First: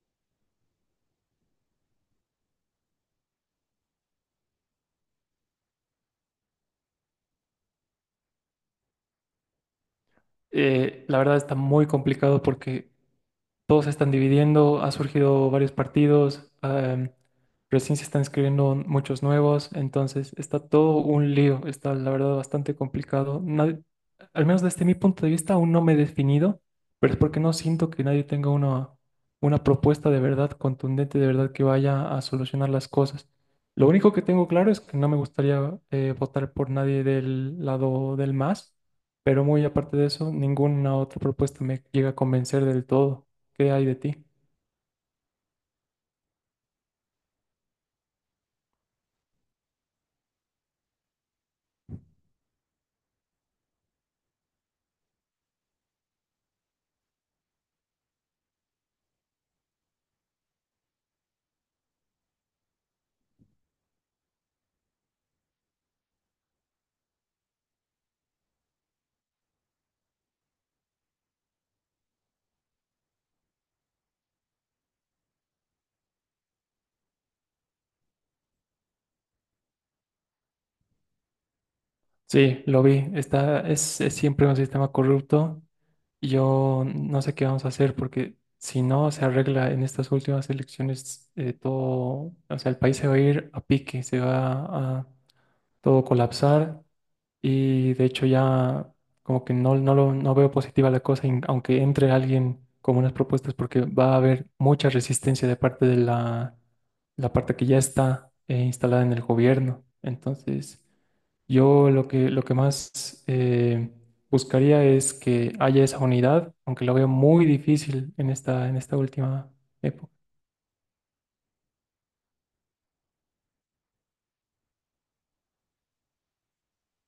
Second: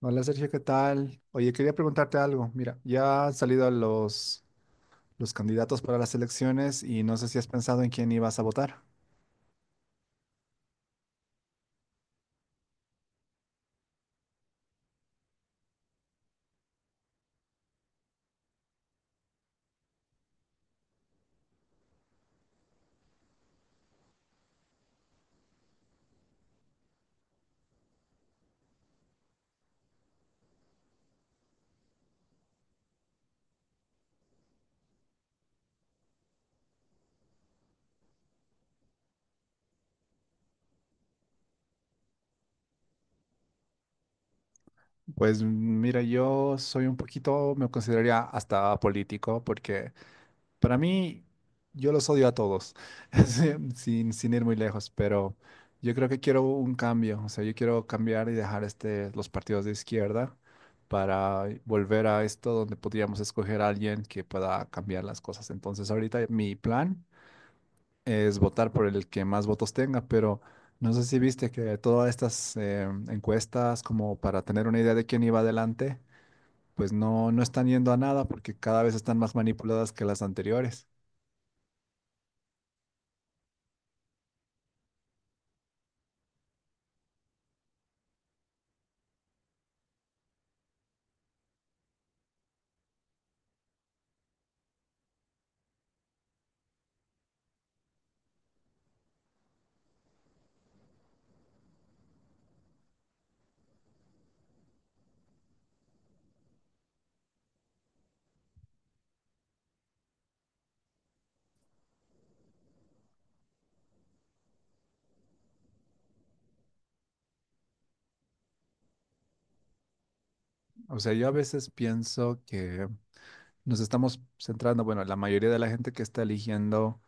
Hola Sergio, ¿qué tal? Oye, quería preguntarte algo. Mira, ya han salido los candidatos para las elecciones y no sé si has pensado en quién ibas a votar. La verdad está muy complicado porque todos se están dividiendo, ha surgido varios partidos, recién se están escribiendo muchos nuevos, entonces está todo un lío, está la verdad bastante complicado. Nadie- al menos desde mi punto de vista aún no me he definido, pero es porque no siento que nadie tenga una propuesta de verdad contundente, de verdad que vaya a solucionar las cosas. Lo único que tengo claro es que no me gustaría votar por nadie del lado del Más, pero muy aparte de eso, ninguna otra propuesta me llega a convencer del todo. ¿Qué hay de ti? Pues mira, yo soy un poquito, me consideraría hasta político porque para mí, yo los odio a todos, sí, sin ir muy lejos, pero yo creo que quiero un cambio, o sea, yo quiero cambiar y dejar este, los partidos de izquierda para volver a esto donde podríamos escoger a alguien que pueda cambiar las cosas. Entonces, ahorita mi plan es votar por el que más votos tenga, pero no sé si viste que todas estas encuestas, como para tener una idea de quién iba adelante, pues no, no están yendo a nada porque cada vez están más manipuladas que las anteriores. Sí, lo vi. Es siempre un sistema corrupto. Yo no sé qué vamos a hacer porque si no se arregla en estas últimas elecciones, todo, o sea, el país se va a ir a pique, se va a todo colapsar y de hecho ya como que no veo positiva la cosa, in- aunque entre alguien con unas propuestas porque va a haber mucha resistencia de parte de la parte que ya está instalada en el gobierno. Entonces... lo que más buscaría es que haya esa unidad, aunque lo veo muy difícil en en esta última época. O sea, yo a veces pienso que nos estamos centrando, bueno, la mayoría de la gente que está eligiendo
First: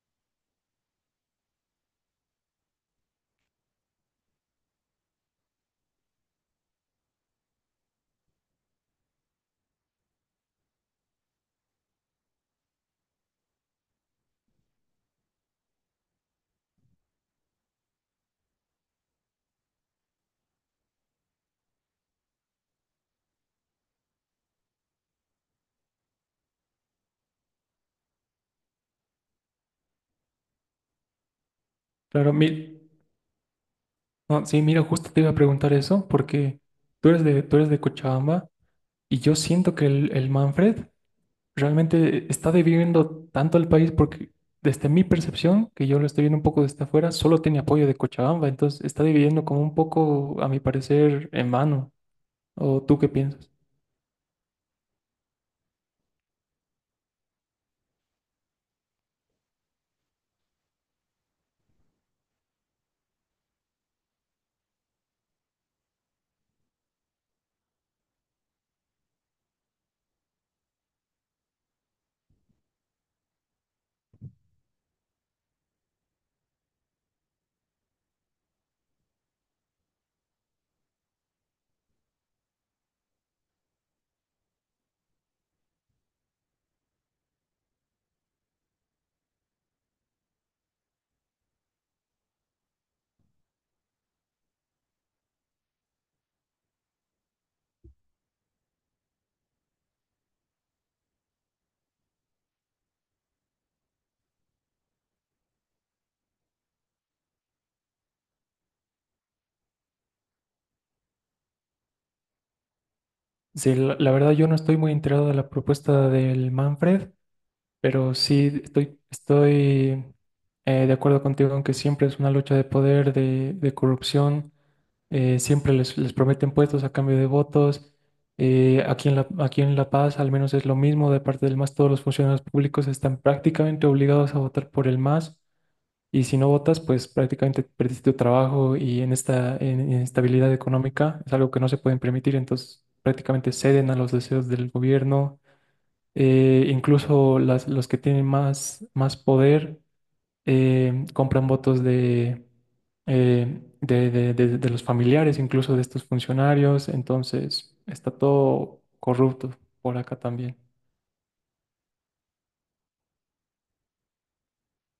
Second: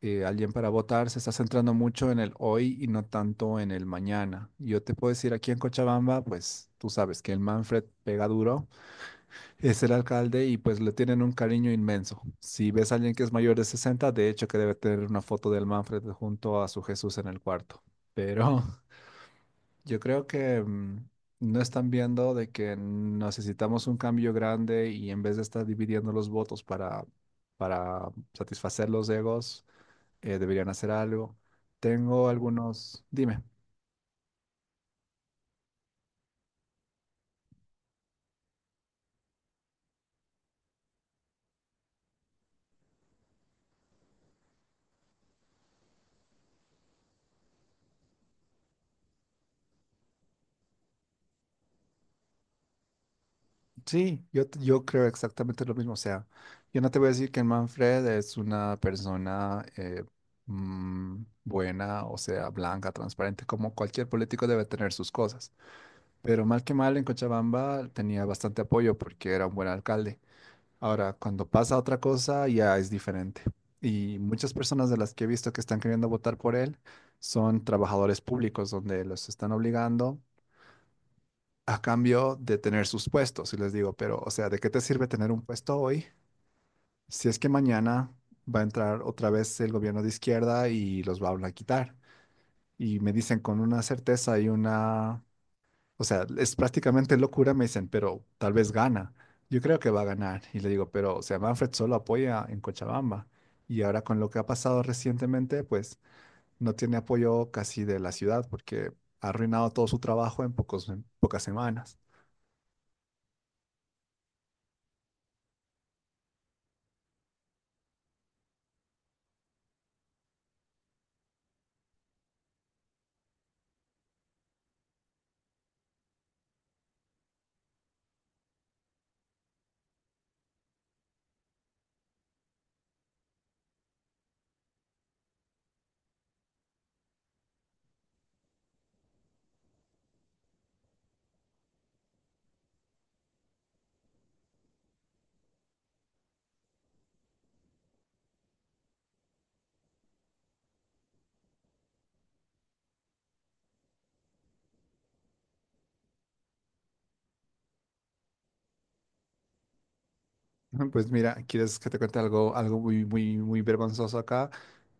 alguien para votar se está centrando mucho en el hoy y no tanto en el mañana. Yo te puedo decir aquí en Cochabamba, pues tú sabes que el Manfred pega duro, es el alcalde y pues le tienen un cariño inmenso. Si ves a alguien que es mayor de 60, de hecho que debe tener una foto del Manfred junto a su Jesús en el cuarto. Pero yo creo que no están viendo de que necesitamos un cambio grande y en vez de estar dividiendo los votos para satisfacer los egos, deberían hacer algo. Tengo Claro, mi- algunos, dime, no, sí, mira, justo te iba a preguntar eso, porque tú eres de Cochabamba y yo siento que el Manfred realmente está dividiendo tanto al país porque desde mi percepción, que yo lo estoy viendo un poco desde afuera, solo tiene apoyo de Cochabamba, entonces está dividiendo como un poco, a mi parecer, en mano. ¿O tú qué piensas? sí, yo creo exactamente lo mismo. O sea, yo no te voy a decir que Manfred es una persona mm, buena, o sea, blanca, transparente, como cualquier político debe tener sus cosas. Pero mal que mal en Cochabamba tenía bastante apoyo porque era un buen alcalde. Ahora, cuando pasa otra cosa, ya es diferente. Y muchas personas de las que he visto que están queriendo votar por él son trabajadores públicos, donde los están obligando a cambio de tener sus puestos. Y les digo, pero, o sea, ¿de qué te sirve tener un puesto hoy si es que mañana va a entrar otra vez el gobierno de izquierda y los va a quitar? Y me dicen con una certeza y una, o sea, es prácticamente locura, me dicen, pero tal vez gana. Yo creo que va a ganar. Y le digo, pero, o sea, Manfred solo apoya en Cochabamba. Y ahora con lo que ha pasado recientemente, pues no tiene apoyo casi de la ciudad porque ha arruinado todo su trabajo en pocas semanas. Sí, la verdad yo no estoy muy enterado de la propuesta del Manfred, pero sí estoy de acuerdo contigo aunque siempre es una lucha de poder, de corrupción, eh, siempre les prometen puestos a cambio de votos. Eh, aquí en La Paz al menos es lo mismo, de parte del MAS todos los funcionarios públicos están prácticamente obligados a votar por el MAS, y si no votas, pues prácticamente perdiste tu trabajo, y en esta en- inestabilidad económica es algo que no se pueden permitir, entonces prácticamente ceden a los deseos del gobierno. Incluso los que tienen más poder compran votos de los familiares, incluso de estos funcionarios, entonces está todo corrupto por acá también. Pues mira, ¿quieres que te cuente algo, algo muy, muy, muy vergonzoso acá?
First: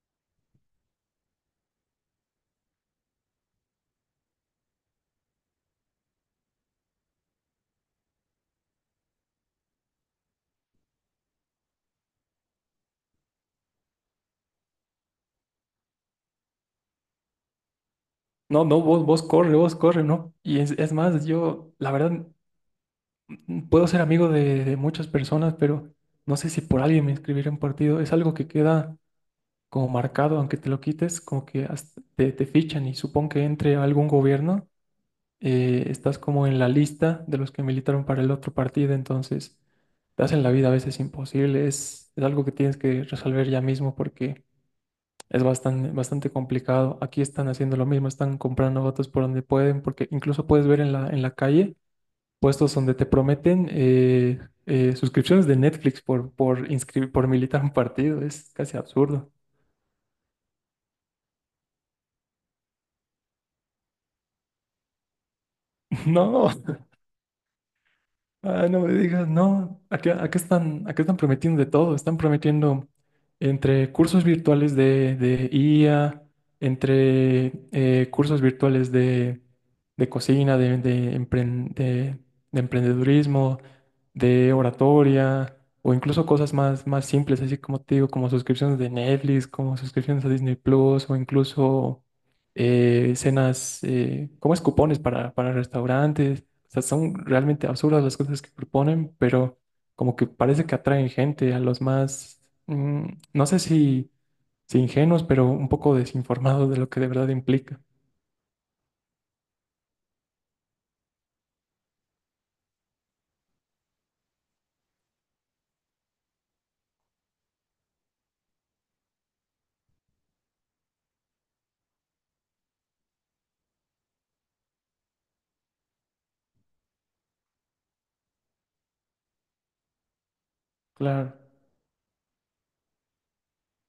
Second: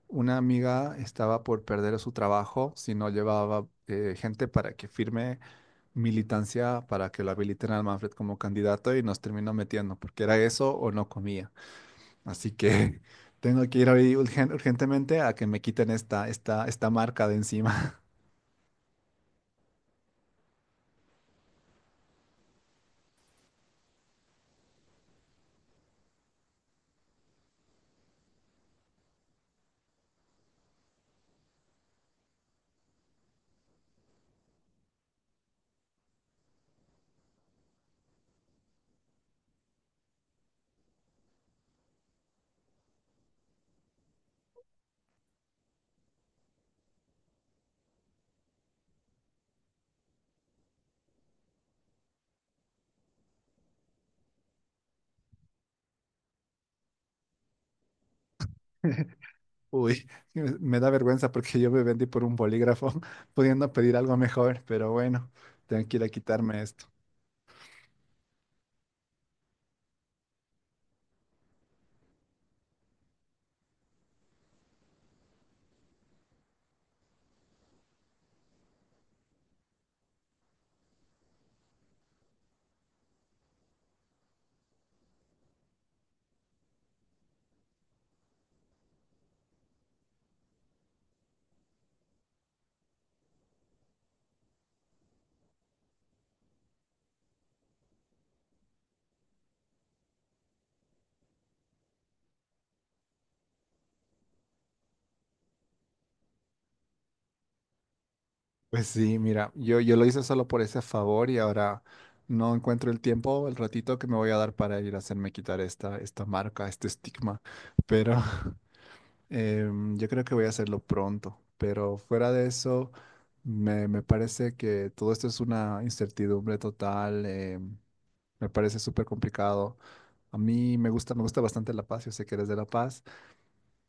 Una amiga estaba por perder su trabajo si no llevaba gente para que firme militancia para que lo habiliten al Manfred como candidato y nos terminó metiendo, porque era eso o no comía. Así que tengo que ir hoy urgentemente a que me quiten esta marca de encima. No, no, vos, vos corre, ¿no? Y es más, yo, la verdad... Puedo ser amigo de muchas personas, pero no sé si por alguien me inscribiré en un partido. Es algo que queda como marcado, aunque te lo quites, como que hasta te fichan y supongo que entre algún gobierno, estás como en la lista de los que militaron para el otro partido, entonces te hacen la vida a veces imposible. Es algo que tienes que resolver ya mismo porque es bastante complicado. Aquí están haciendo lo mismo, están comprando votos por donde pueden, porque incluso puedes ver en en la calle puestos donde te prometen suscripciones de Netflix por inscribir, por militar un partido. Es casi absurdo. Uy, me da vergüenza porque yo me vendí por un bolígrafo pudiendo pedir algo mejor, pero bueno, tengo que ir a No. quitarme esto. Ah, no me digas, no. Acá están prometiendo de todo. Están prometiendo entre cursos virtuales de IA, entre cursos virtuales de cocina, de emprendedurismo, de oratoria, o incluso cosas más, más simples, así como te digo, como suscripciones de Netflix, como suscripciones a Disney Plus, o incluso cenas, como es cupones para restaurantes. O sea, son realmente absurdas las cosas que proponen, pero como que parece que atraen gente a los más, mm, no sé si, si ingenuos, pero un poco desinformados de lo que de verdad implica. Pues sí, mira, yo lo hice solo por ese favor y ahora no encuentro el tiempo, el ratito que me voy a dar para ir a hacerme quitar esta marca, este estigma, pero Yo creo que voy a hacerlo pronto, pero fuera de eso, me parece que todo esto es una incertidumbre total, me parece súper complicado. A mí me gusta, me Claro. gusta bastante La Paz, yo sé que eres de La Paz,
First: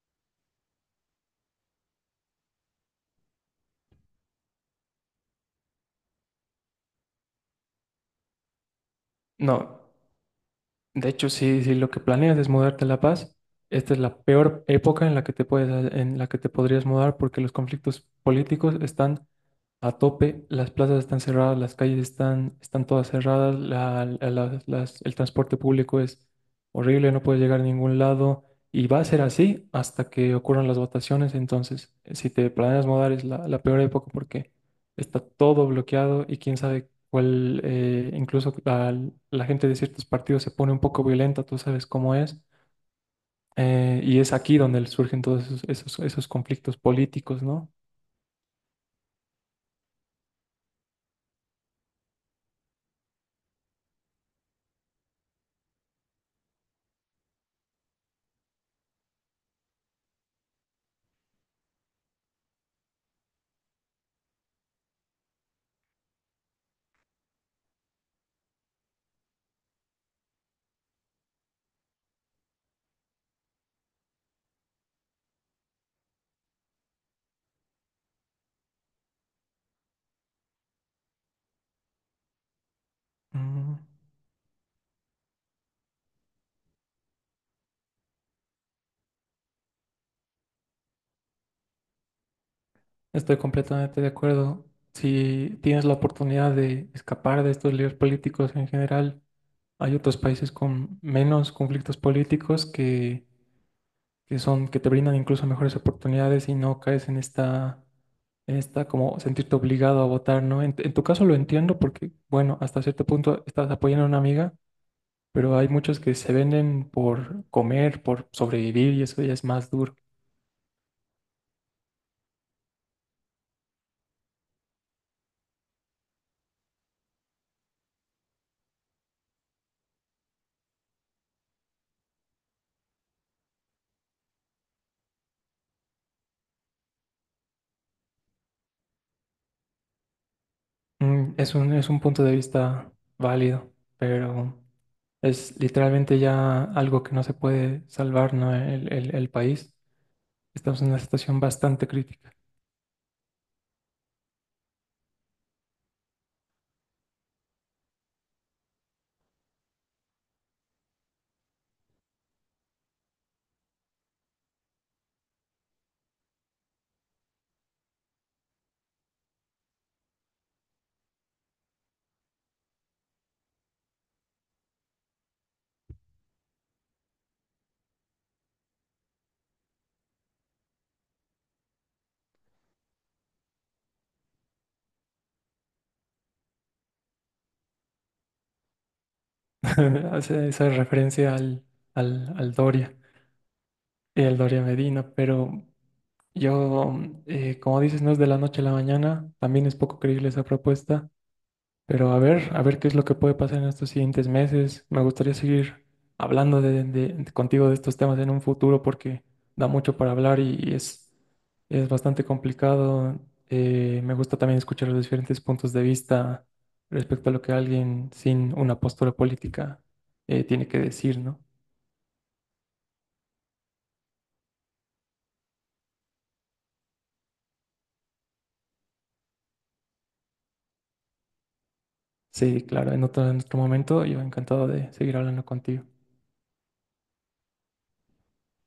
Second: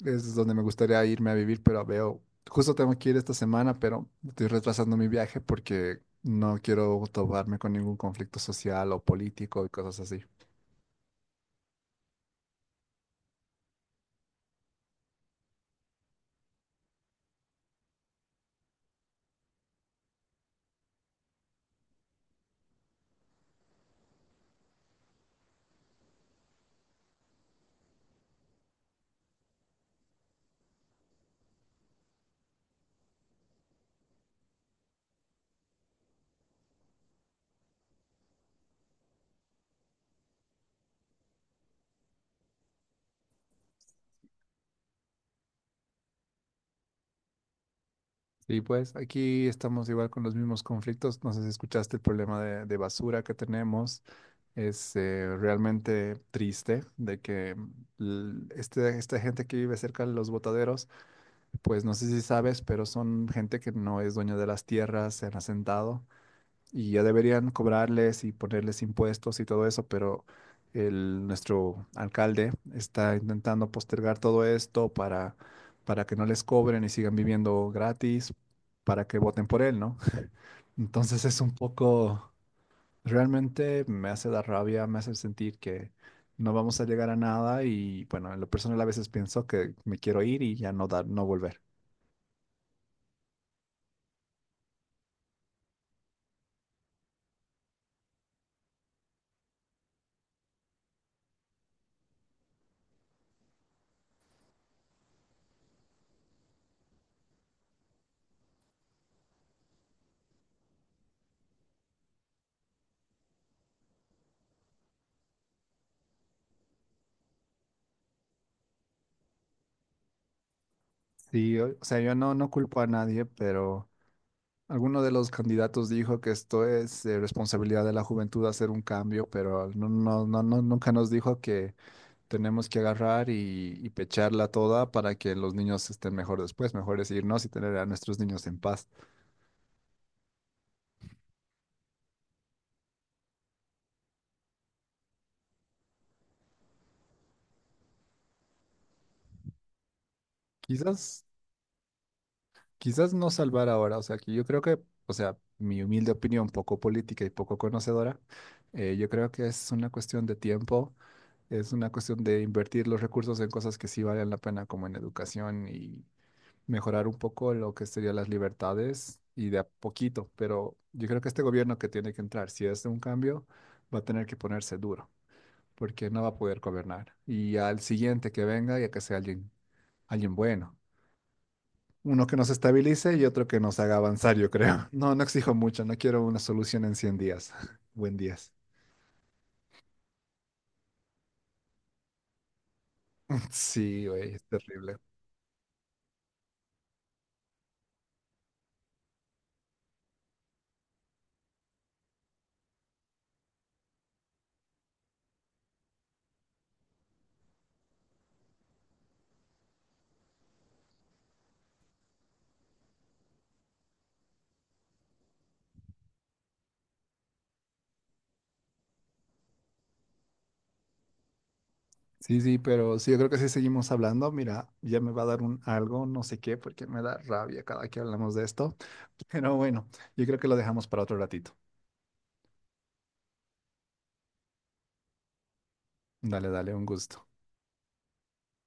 es donde me gustaría irme a vivir, pero veo, justo tengo que ir esta semana, pero estoy retrasando mi viaje porque no quiero toparme con ningún conflicto social o político y No, cosas así. de hecho, si, si lo que planeas es mudarte a La Paz, esta es la peor época en la que te en la que te podrías mudar porque los conflictos políticos están a tope, las plazas están cerradas, las calles están todas cerradas, el transporte público es horrible, no puedes llegar a ningún lado y va a ser así hasta que ocurran las votaciones. Entonces, si te planeas mudar es la peor época porque está todo bloqueado y quién sabe cuál, eh, incluso la gente de ciertos partidos se pone un poco violenta, tú sabes cómo es. Y es aquí donde surgen todos esos conflictos políticos, ¿no? Y pues aquí estamos igual con los mismos conflictos. No sé si escuchaste el problema de basura que tenemos. Es realmente triste de que esta gente que vive cerca de los botaderos, pues no sé si sabes, pero son gente que no es dueña de las tierras, se han asentado y ya deberían cobrarles y ponerles impuestos y todo eso, pero el, nuestro alcalde está intentando postergar todo esto para que no les cobren y sigan viviendo gratis, para que voten por él, ¿no? Entonces es un poco. Mm. Realmente me hace dar rabia, me hace sentir que no vamos a llegar a nada y bueno, en lo personal a veces pienso que me quiero ir y ya no dar, no volver. Estoy completamente de acuerdo. Si tienes la oportunidad de escapar de estos líderes políticos en general, hay otros países con menos conflictos políticos que te brindan incluso mejores oportunidades y no caes en en esta como sentirte obligado a votar, ¿no? En tu caso lo entiendo porque, bueno, hasta cierto punto estás apoyando a una amiga, pero hay muchos que se venden por comer, por sobrevivir, y eso ya es más duro. Sí, o sea, yo no, no culpo a nadie, pero alguno de los candidatos dijo que esto es responsabilidad de la juventud hacer un cambio, pero no, no, no, no, nunca nos dijo que tenemos que agarrar y pecharla toda para que los niños estén mejor después. Mejor es irnos y tener a nuestros niños en paz. Mm, es es un punto de vista válido, pero es literalmente ya algo que no se puede salvar, ¿no? El país. Estamos en una Quizás situación bastante crítica. Quizás no salvar ahora, o sea, que yo creo que, o sea, mi humilde opinión, poco política y poco conocedora, yo creo que es una cuestión de tiempo, es una cuestión de invertir los recursos en cosas que sí valen la pena, como en educación y mejorar un poco lo que serían las libertades y de a poquito, pero yo creo que este gobierno que tiene que entrar, si es de un cambio, va a tener que ponerse duro, porque no va a poder gobernar. Y al siguiente que venga, ya que sea alguien, alguien bueno. Uno que nos estabilice y otro que nos haga avanzar, yo creo. No, no exijo mucho, no quiero una solución en 100 días. Buen días. Hace esa referencia al Doria Sí, y güey, al es Doria terrible. Medina, pero yo, mm, como dices, no es de la noche a la mañana, también es poco creíble esa propuesta. Pero a ver qué es lo que puede pasar en estos siguientes meses. Me gustaría seguir hablando contigo de estos temas en un futuro porque da mucho para hablar y, es bastante complicado. Me gusta también escuchar los diferentes puntos de vista respecto a lo que alguien sin una postura política tiene que decir, ¿no? Sí, sí, pero sí, yo creo que si seguimos hablando, mira, ya me va a dar un algo, no sé qué, porque me da rabia cada que hablamos de esto. Pero bueno, yo creo que lo dejamos para otro ratito. Sí, claro, en otro momento yo encantado de seguir hablando contigo. Dale, dale, un gusto.